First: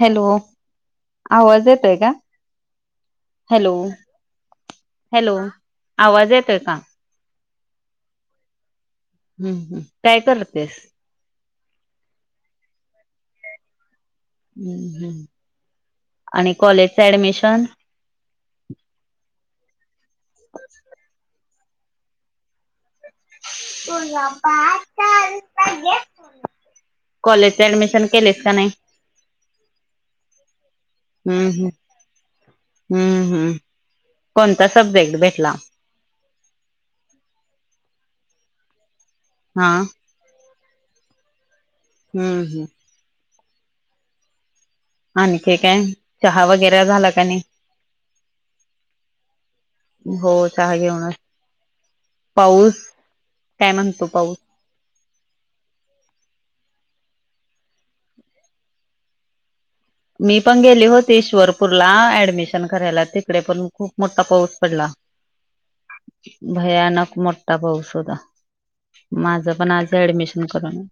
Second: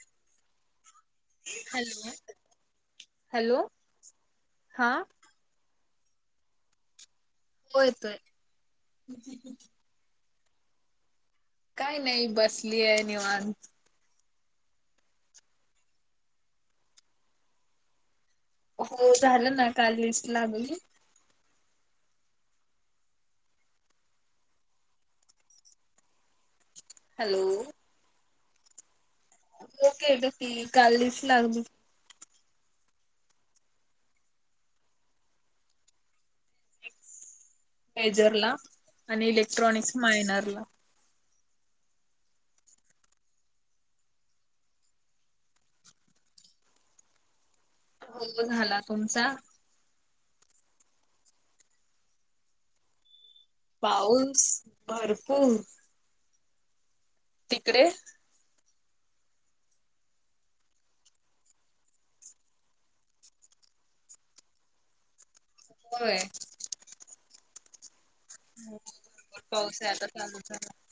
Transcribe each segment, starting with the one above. Hello आवाज येतोय hello का? हॅलो हा हॅलो आवाज येतो आहेय का? होय येतोय हम्म हम् काय करतेस? काय नाही बसली आहे निवांत हम् हम् आणि कॉलेजचा ऍडमिशन. हो झालं ना का लिस्ट लागली. [unintelligible] हॅलो कॉलेज ऍडमिशन केलेस का नाही? केलं की काल लिस्ट हम्म लागली. हम्म हम्म हम्म कोणता सब्जेक्ट भेटला? मेजरला आणि हा इलेक्ट्रॉनिक्स मायनरला हम्म हम्म. आणखी काय चहा वगैरे झाला का नाही? हो झाला तुमचा? हो चहा घेऊन पाऊस काय म्हणतो पाऊस भरपूर. तिकडे? मी पण गेले होते श्वरपूरला ऍडमिशन करायला तिकडे पण खूप मोठा पाऊस पडला. होय भयानक मोठा पाऊस होता. भरपूर माझं पण पाऊस आहे आज आता चालू ऍडमिशन झाला करून.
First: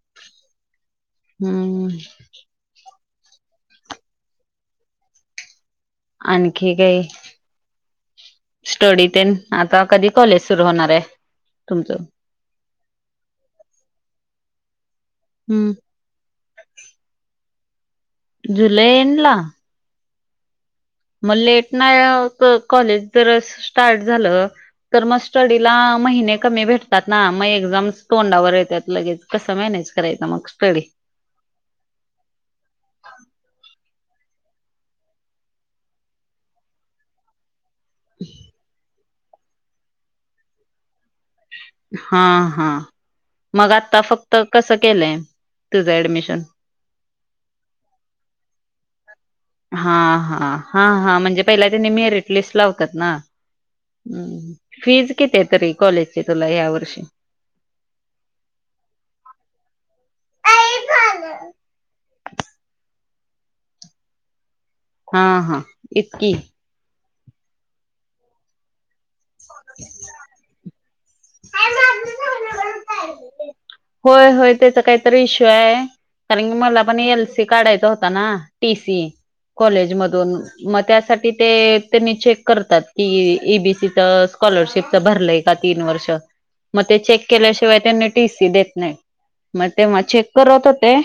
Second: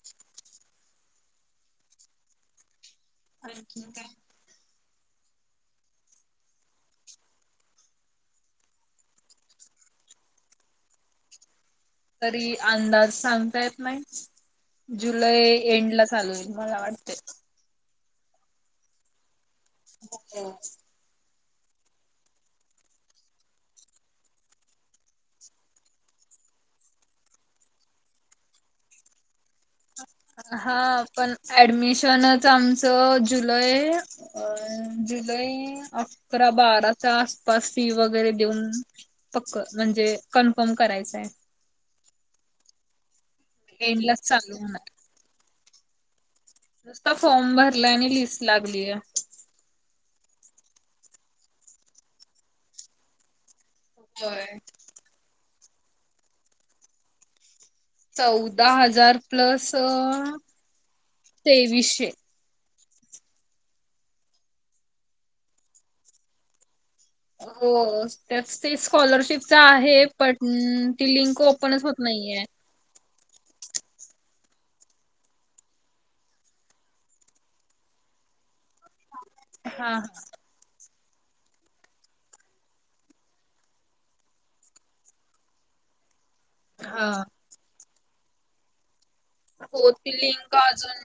हम्म. र ठीक आहे. आणखी काय? स्टडी ते आता कधी कॉलेज सुरू होणार आहे? तुमचं तरी अंदाज सांगता येत नाही जुलै हम्म एंडला चालू होईल. मला वाटते जुलै एंडला? हो मग लेट नाही कॉलेज जर स्टार्ट झालं तर मग स्टडीला महिने कमी भेटतात ना मग एक्झामस तोंडावर येतात लगेच. कसं मॅनेज करायचा मग हा स्टडी पण ऍडमिशनच आमचं जुलै अ जुलै अकरा बाराच्या आसपास फी वगैरे देऊन पक्क म्हणजे कन्फर्म करायचंय. हा हा मग आता एंडलाच फक्त चालू कस होणार केलंय तुझं ऍडमिशन नुसता फॉर्म भरला आणि लिस्ट लागलीय हा हा हा हां म्हणजे पहिला त्यांनी मेरिट लिस्ट लावतात ना हम्म होय. फीज किती आहे तरी कॉलेजची तुला या वर्षी चौदा हजार प्लस तेवीसशे हा हा इतकी. त्या ते स्कॉलरशिप आहे पण लिंक ओपनच होत नाहीय. होय होय त्याच काहीतरी इश्यू आहे कारणी मला पण एल सी काढायचा होता ना टी सी हा कॉलेज मधून मग त्यासाठी तिथे त्यांनी चेक करतात की एबीसीच स्कॉलरशिपच भरलंय का तीन वर्ष मग ते हा चेक केल्याशिवाय त्यांना टीसी देत नाही. मग हो तेव्हा त चेक लिंक करत होते अजुन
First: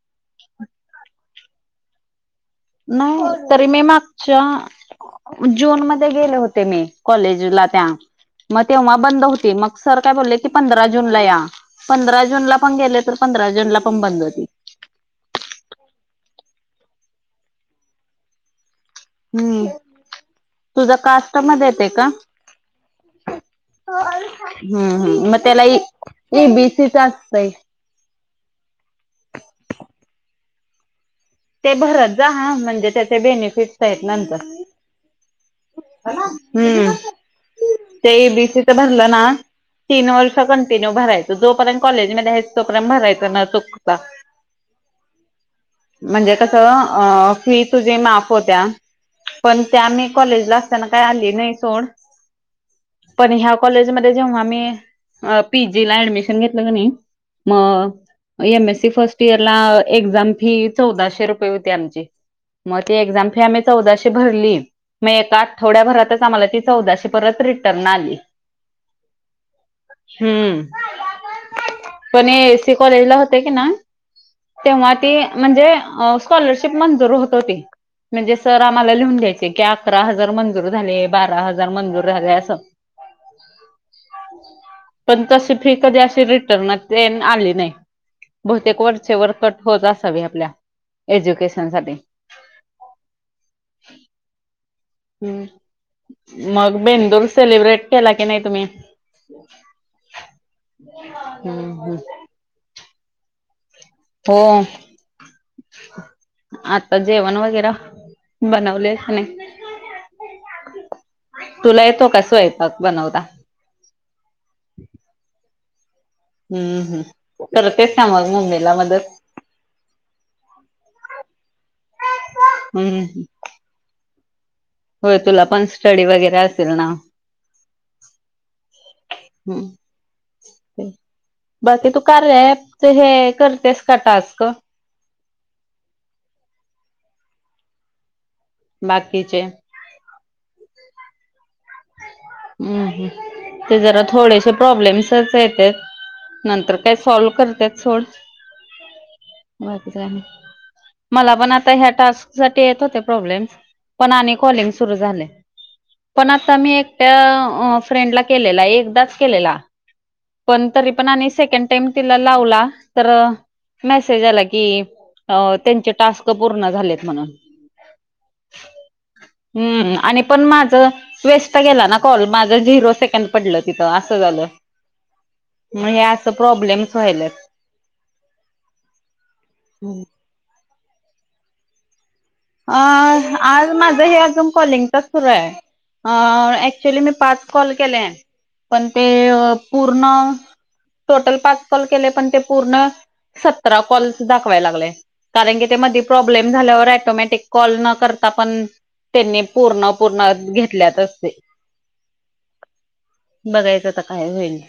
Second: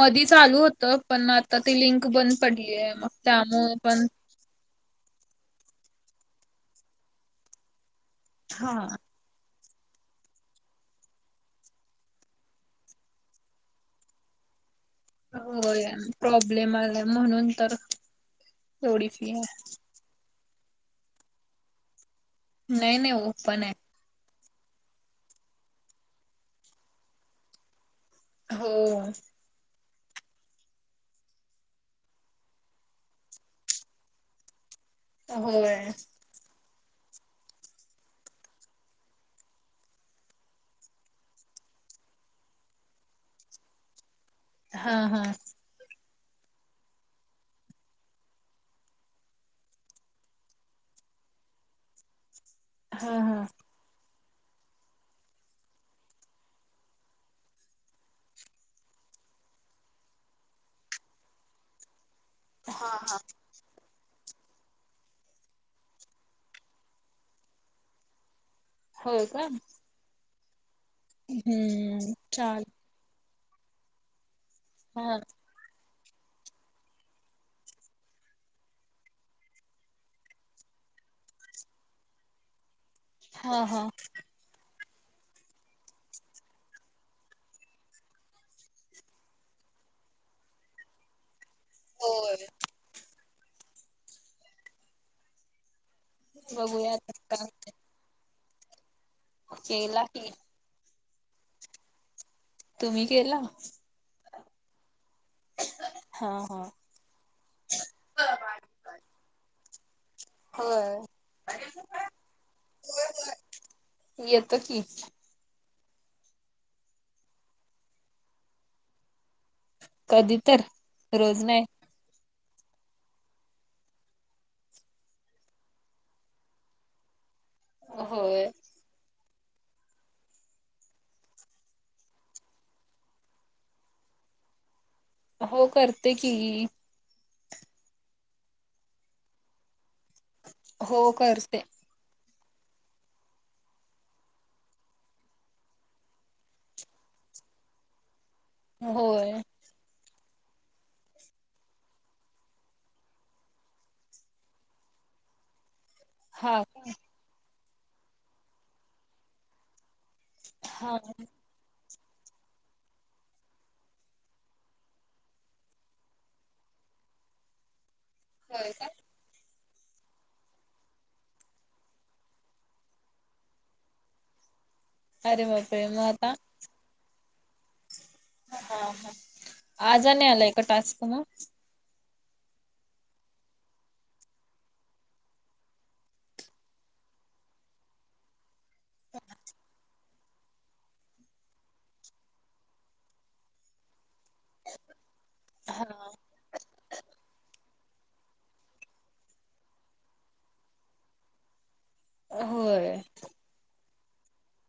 मधी चालु होत पण आता ती लिंक बंद पडली आहे मग नाही तरी त्यामुळे मी पण मागच्या जून मध्ये गेले होते मी कॉलेजला त्या मग हा. तेव्हा बंद होती मग. सर काय बोलले की पंधरा जूनला या पंधरा जूनला पण गेले तर पंधरा जूनला पण बंद होती. हो या प्रॉब्लेम आला म्हणुन तर अन ऎंटिलेजेबल. तुझं कास्ट मध्ये येते का नाही नाही पण आहे. हम्म हम्म मला ए बी सी असत य हो ते भरत जा म्हणजे त्याचे बेनिफिटस आहेत नंतर होय हम्म ते ए बी सी च भरल ना तीन वर्ष कंटिन्यू भरायचं जोपर्यंत कॉलेजमध्ये आहे तोपर्यंत भरायच न चुकता. हा हा म्हणजे कस फी तुझी माफ होत्या पण त्या मी कॉलेज ला असताना आली नाही सोड हा पण हा. ह्या कॉलेज मध्ये तेव्हा आम्ही पीजी ला ऍडमिशन घेतलं कणी मी एमएससी फर्स्ट इयर ला एक्झाम फी चौदाशे रुपये होती आमची. मग हा ते हा. एक्झाम फी आम्ही चौदाशे भरली. मी एका आठवड्याभरातच आम्हाला ती चौदाशे परत रिटर्न आली. हो का हम्म हम्म पण ए चाल सी कॉलेजला होते की ना तेव्हा ती हा म्हणजे स्कॉलरशिप मंजुर होत होती म्हणजे सर आम्हाला लिहून घ्यायचे की अकरा हजार मंजुर झाले बारा हजार मंजुर झाले अस. हा हा पण तशी फी कधी अशी रिटर्न आली नाही. बहुतेक वर्ष वर कट होत असावी आपल्या एज्युकेशन साठी होय. हम् मग बघूया आता बेंदूर काय सेलिब्रेट केला की नाही तुम्ही केला. हम्म हम् तुम्ही केला. हो हा हा. आता जेवण वगैरे बनवले नाही. होय तुला येतो का स्वयंपाक बनवता? ऐतो की हम्म हम् करतेस का मग मुम्मीला मदत कधी तर रोज नाही हम्म होय तुला पण स्टडी वगैरे असेल ना होय हम्म बाकी तू कार्या यापच हे करतेस का टास्क हो करते की बाकीचे हो करते. ते जरा थोडेसे प्रॉब्लेम्सच येत्यात नंतर काय सॉल करते सोड होय बाकीच मला पण आता ह्या टास्क साठी येत होते प्रॉब्लेम्स पण आणि कॉलिंग सुरू झालेय. पण आता हा मी का? एकट्या फ्रेंडला केलेला एकदाच केलेला पण तरी हा पण आणि सेकंड टाईम तिला लावला तर मेसेज आला की त्यांचे टास्क पूर्ण झालेत म्हणून. होय का हम् आणि पण माझं वेस्ट गेला ना कॉल माझं झिरो सेकंड पडलं तिथं असं झालं. अरे मग बापरे हे अस प्रॉब्लेम्स व्हायल्यात हा हा आज आणि आलाय का टास्क मग अ आज माझं हे अजून कॉलिंगचच सुरू हाय ऍक्च्युली मी पाच कॉल केले पण ते पूर्ण टोटल पाच कॉल केले पण पूर्ण सतरा कॉल दाखवाय लागलेय कारण कि ते हा. मधी प्रोब्लेम झाल्यावर ऐटोमटि कॉल न करता पण त्यांनी पूर्ण पूर्ण घेतल्यात असते होय बघायचं आता काय होईल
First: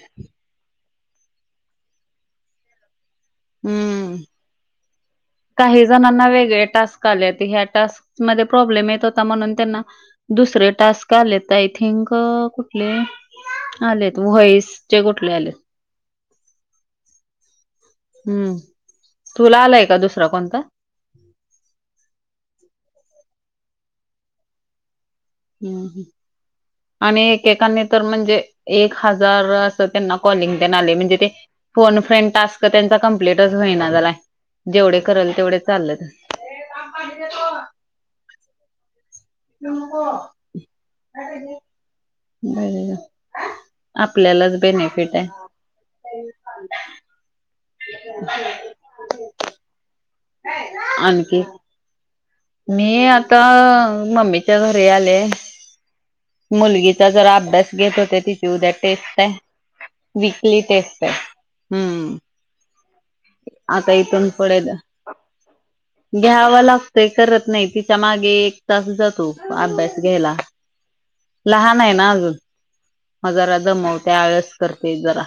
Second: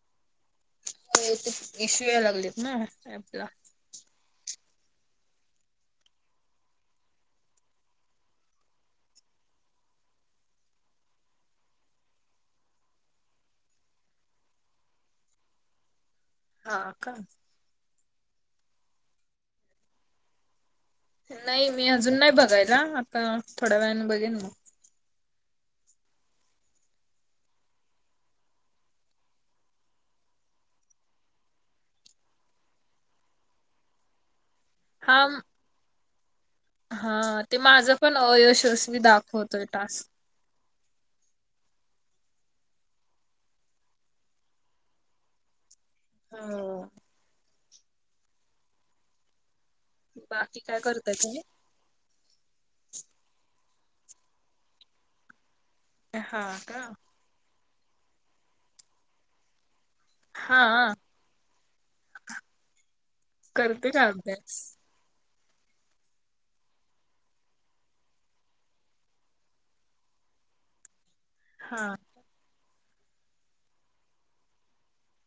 हो ते इशू या लागलेत ना ऍपला हम्म काही जणांना वेगळे टास्क आलेत ह्या टास्क मध्ये प्रॉब्लेम येत होता म्हणून त्यांना दुसरे टास्क आलेत आय थिंक कुठले आलेत व्होइस चे कुठले आलेत हा का हम्म तुला आलाय का दुसरा कोणता नाही मी अजून नाही बघायला आता थोड्या वेळने बघीन मग हम् ह आणि एकेकानी तर म्हणजे एक हजार अस त्यांना कॉलिंग तेण आले म्हणजे ते फोन फ्रेंड टास्क त्यांचा कमप्लीटच होईना झालाय जेवढे हा करल तेवढे चालेत हा ते माझं पण अयशस्वी दाखव क [inaudible] बर आपल्यालाच बेनिफिट आहे. हो [inaudible] बाकी काय करताय तुम्ही आणखी मी आता मम्मीच्या घरी आले. हा का मुलगीचा जरा अभ्यास घेत होते तिची उद्या टेस्ट आहे. विकली हा टेस्ट आहे. हम्म करते आता का इथून अभ्यास पडेल घ्यावा लागतय करत नाही तिच्या मागे एक तास जातो अभ्यास घ्यायला. लहान आहे हा ना अजून म जरा जमवते आळस करते जरा..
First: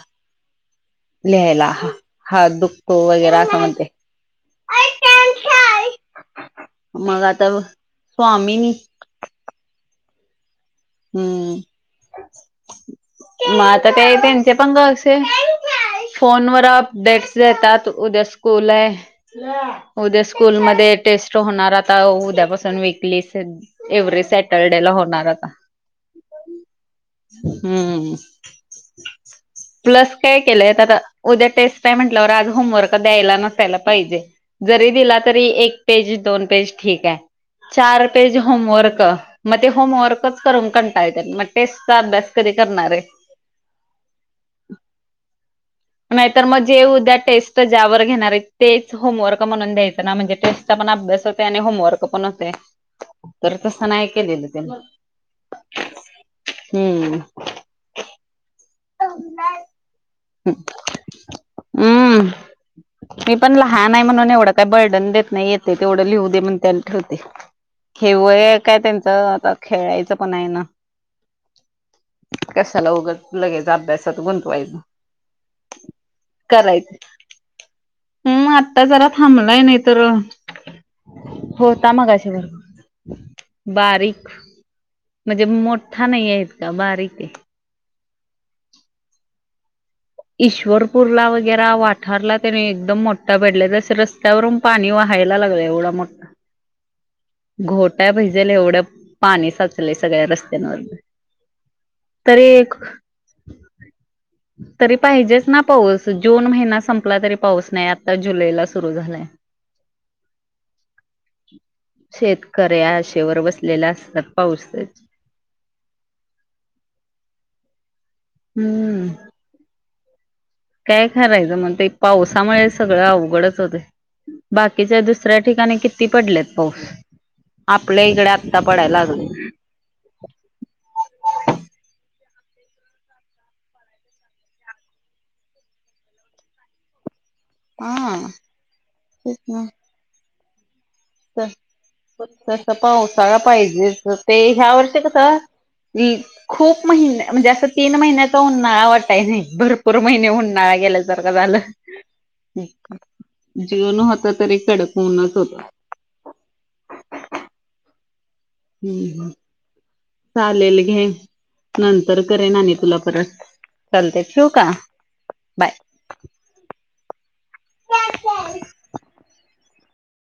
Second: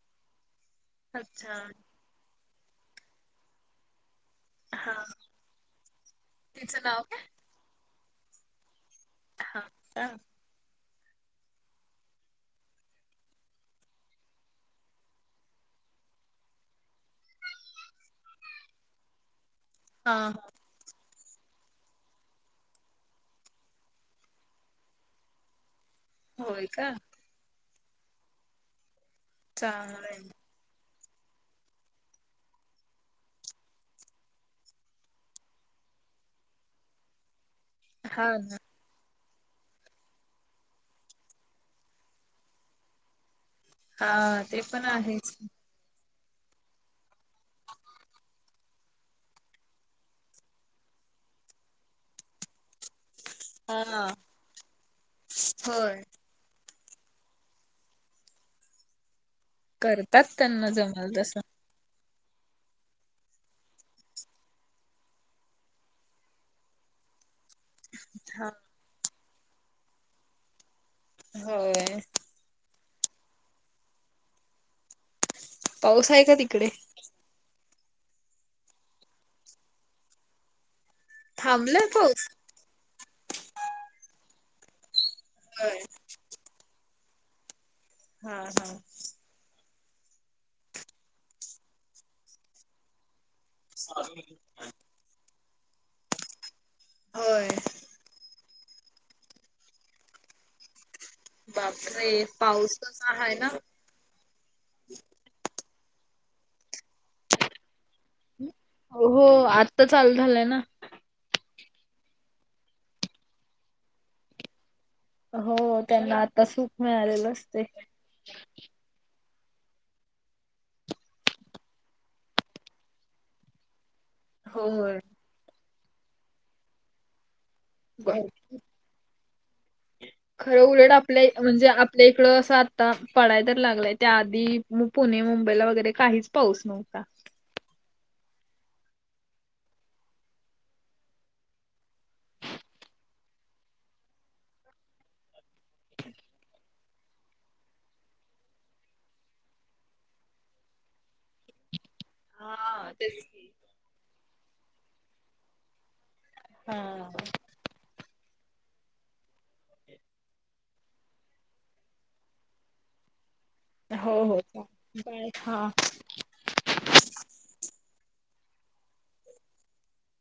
अच्छा लिहायला हात दुखतो असं म्हणते.. हा तिचं नाव काय? मग आता स्वामीनी. हा का? हम्म. मग आता काही त्यांचे पण वर्ष फोनवर अपडेट देतात उद्या स्कूल आहे. उद्या हा. स्कूलमध्येध्ये टेस्ट होणार आता उद्यापासून वीकली एव्हरेज सॅटरडे ला होणार आता होय का. हम्म चांगलं प्लस आहे. काय केलंय आता. उद्या टेस्ट काय म्हटल्यावर आज होमवर्क द्यायला नसायला पाहिजे जरी दिला तरी एक पेज दोन पेज ठीक आहे चार हा पेज ना. होमवर्क म ते होमवर्क ून का मग टेस्टचा अभ्यास कधी करणारे हा ते पण आहेच. नाहीतर मग जे उद्या टेस्ट ज्यावर घेणार आहेत तेच होमवर्क म्हणून द्यायचं ना म्हणजे टेस्ट पण अभ्यास होते आणि होमवर्क पण होते तर तसं नाही हा. केलेलं त्यांनी होय. हम्म. करतात त्यांना जमल तस [inaudible] मी पण लहान आहे म्हणून एवढं काही बर्डन देत नाही येते तेवढं लिहू दे म्हण त्याला ठेवते. हा. हेवय काय त्यांचं आता खेळायचं पण आहे ना. होय कशाला उग लगायच अभ्यास गुंतवायचं. पाऊस आहे का तिकडे हम् आत्ता जरा थांबलाय नाही तर थांबलाय होता पाऊस? मगाच्या बरोबर बारीक म्हणजे होय. मोठा नाही आहेत का बारीके. हा हा. ईश्वरपूरला वगैेर वाठारला त्यानी एकदम मोठ ता पडल्या तस रस्त्यावरून पाणी वहायला लागलं एवढा मोठा होय. घोटाय पाहिजेल एवढं पाणी साचलय सगळ्या रस्त्यांवर बापरे तरी एक पाऊस कसा आहेय ना तरी पाहिजेच ना पाऊस जून महिना संपला तरी पाऊस नाही आता जुलैला सुरू झालाय हो आत्ता चालू झालंय ना. शेतकऱ्याशेवर बसलेला असतात पाऊसच. हो त्यांना आता सुख मिळालेलं असते. हम्म. काय खरायचं म्हणत पावसामुळे सगळं अवघडच होते. होय. बाकीच्या दुसऱ्या ठिकाणी किती पडलेत पाऊस आपल्या ब इकडे आत्ता पडायला लागले खरं उलट आपलं म्हणजे आपले इकडं असं आता पडाय तर लागलाय त्या आधी मग पुणे, मुंबईला वगैरे काहीच पाऊस नव्हता. हां तेच ना पावसाळा पाहिजे ते ह्या वर्ष कसा हम, खूप महिन म्हणजे असं तीन महिन्याचा उन्हाळा वाटाय नाही, भरपूर महिने उन्हाळा गेला जर का झालं, हा तेच की. जीऊन होत तरी कडक ऊनच होत हा हम्म हम [inaudible] चालेल घे, नंतर करेल आणि तुला परत. हो चालतय हो, ठेवू का बाय हा.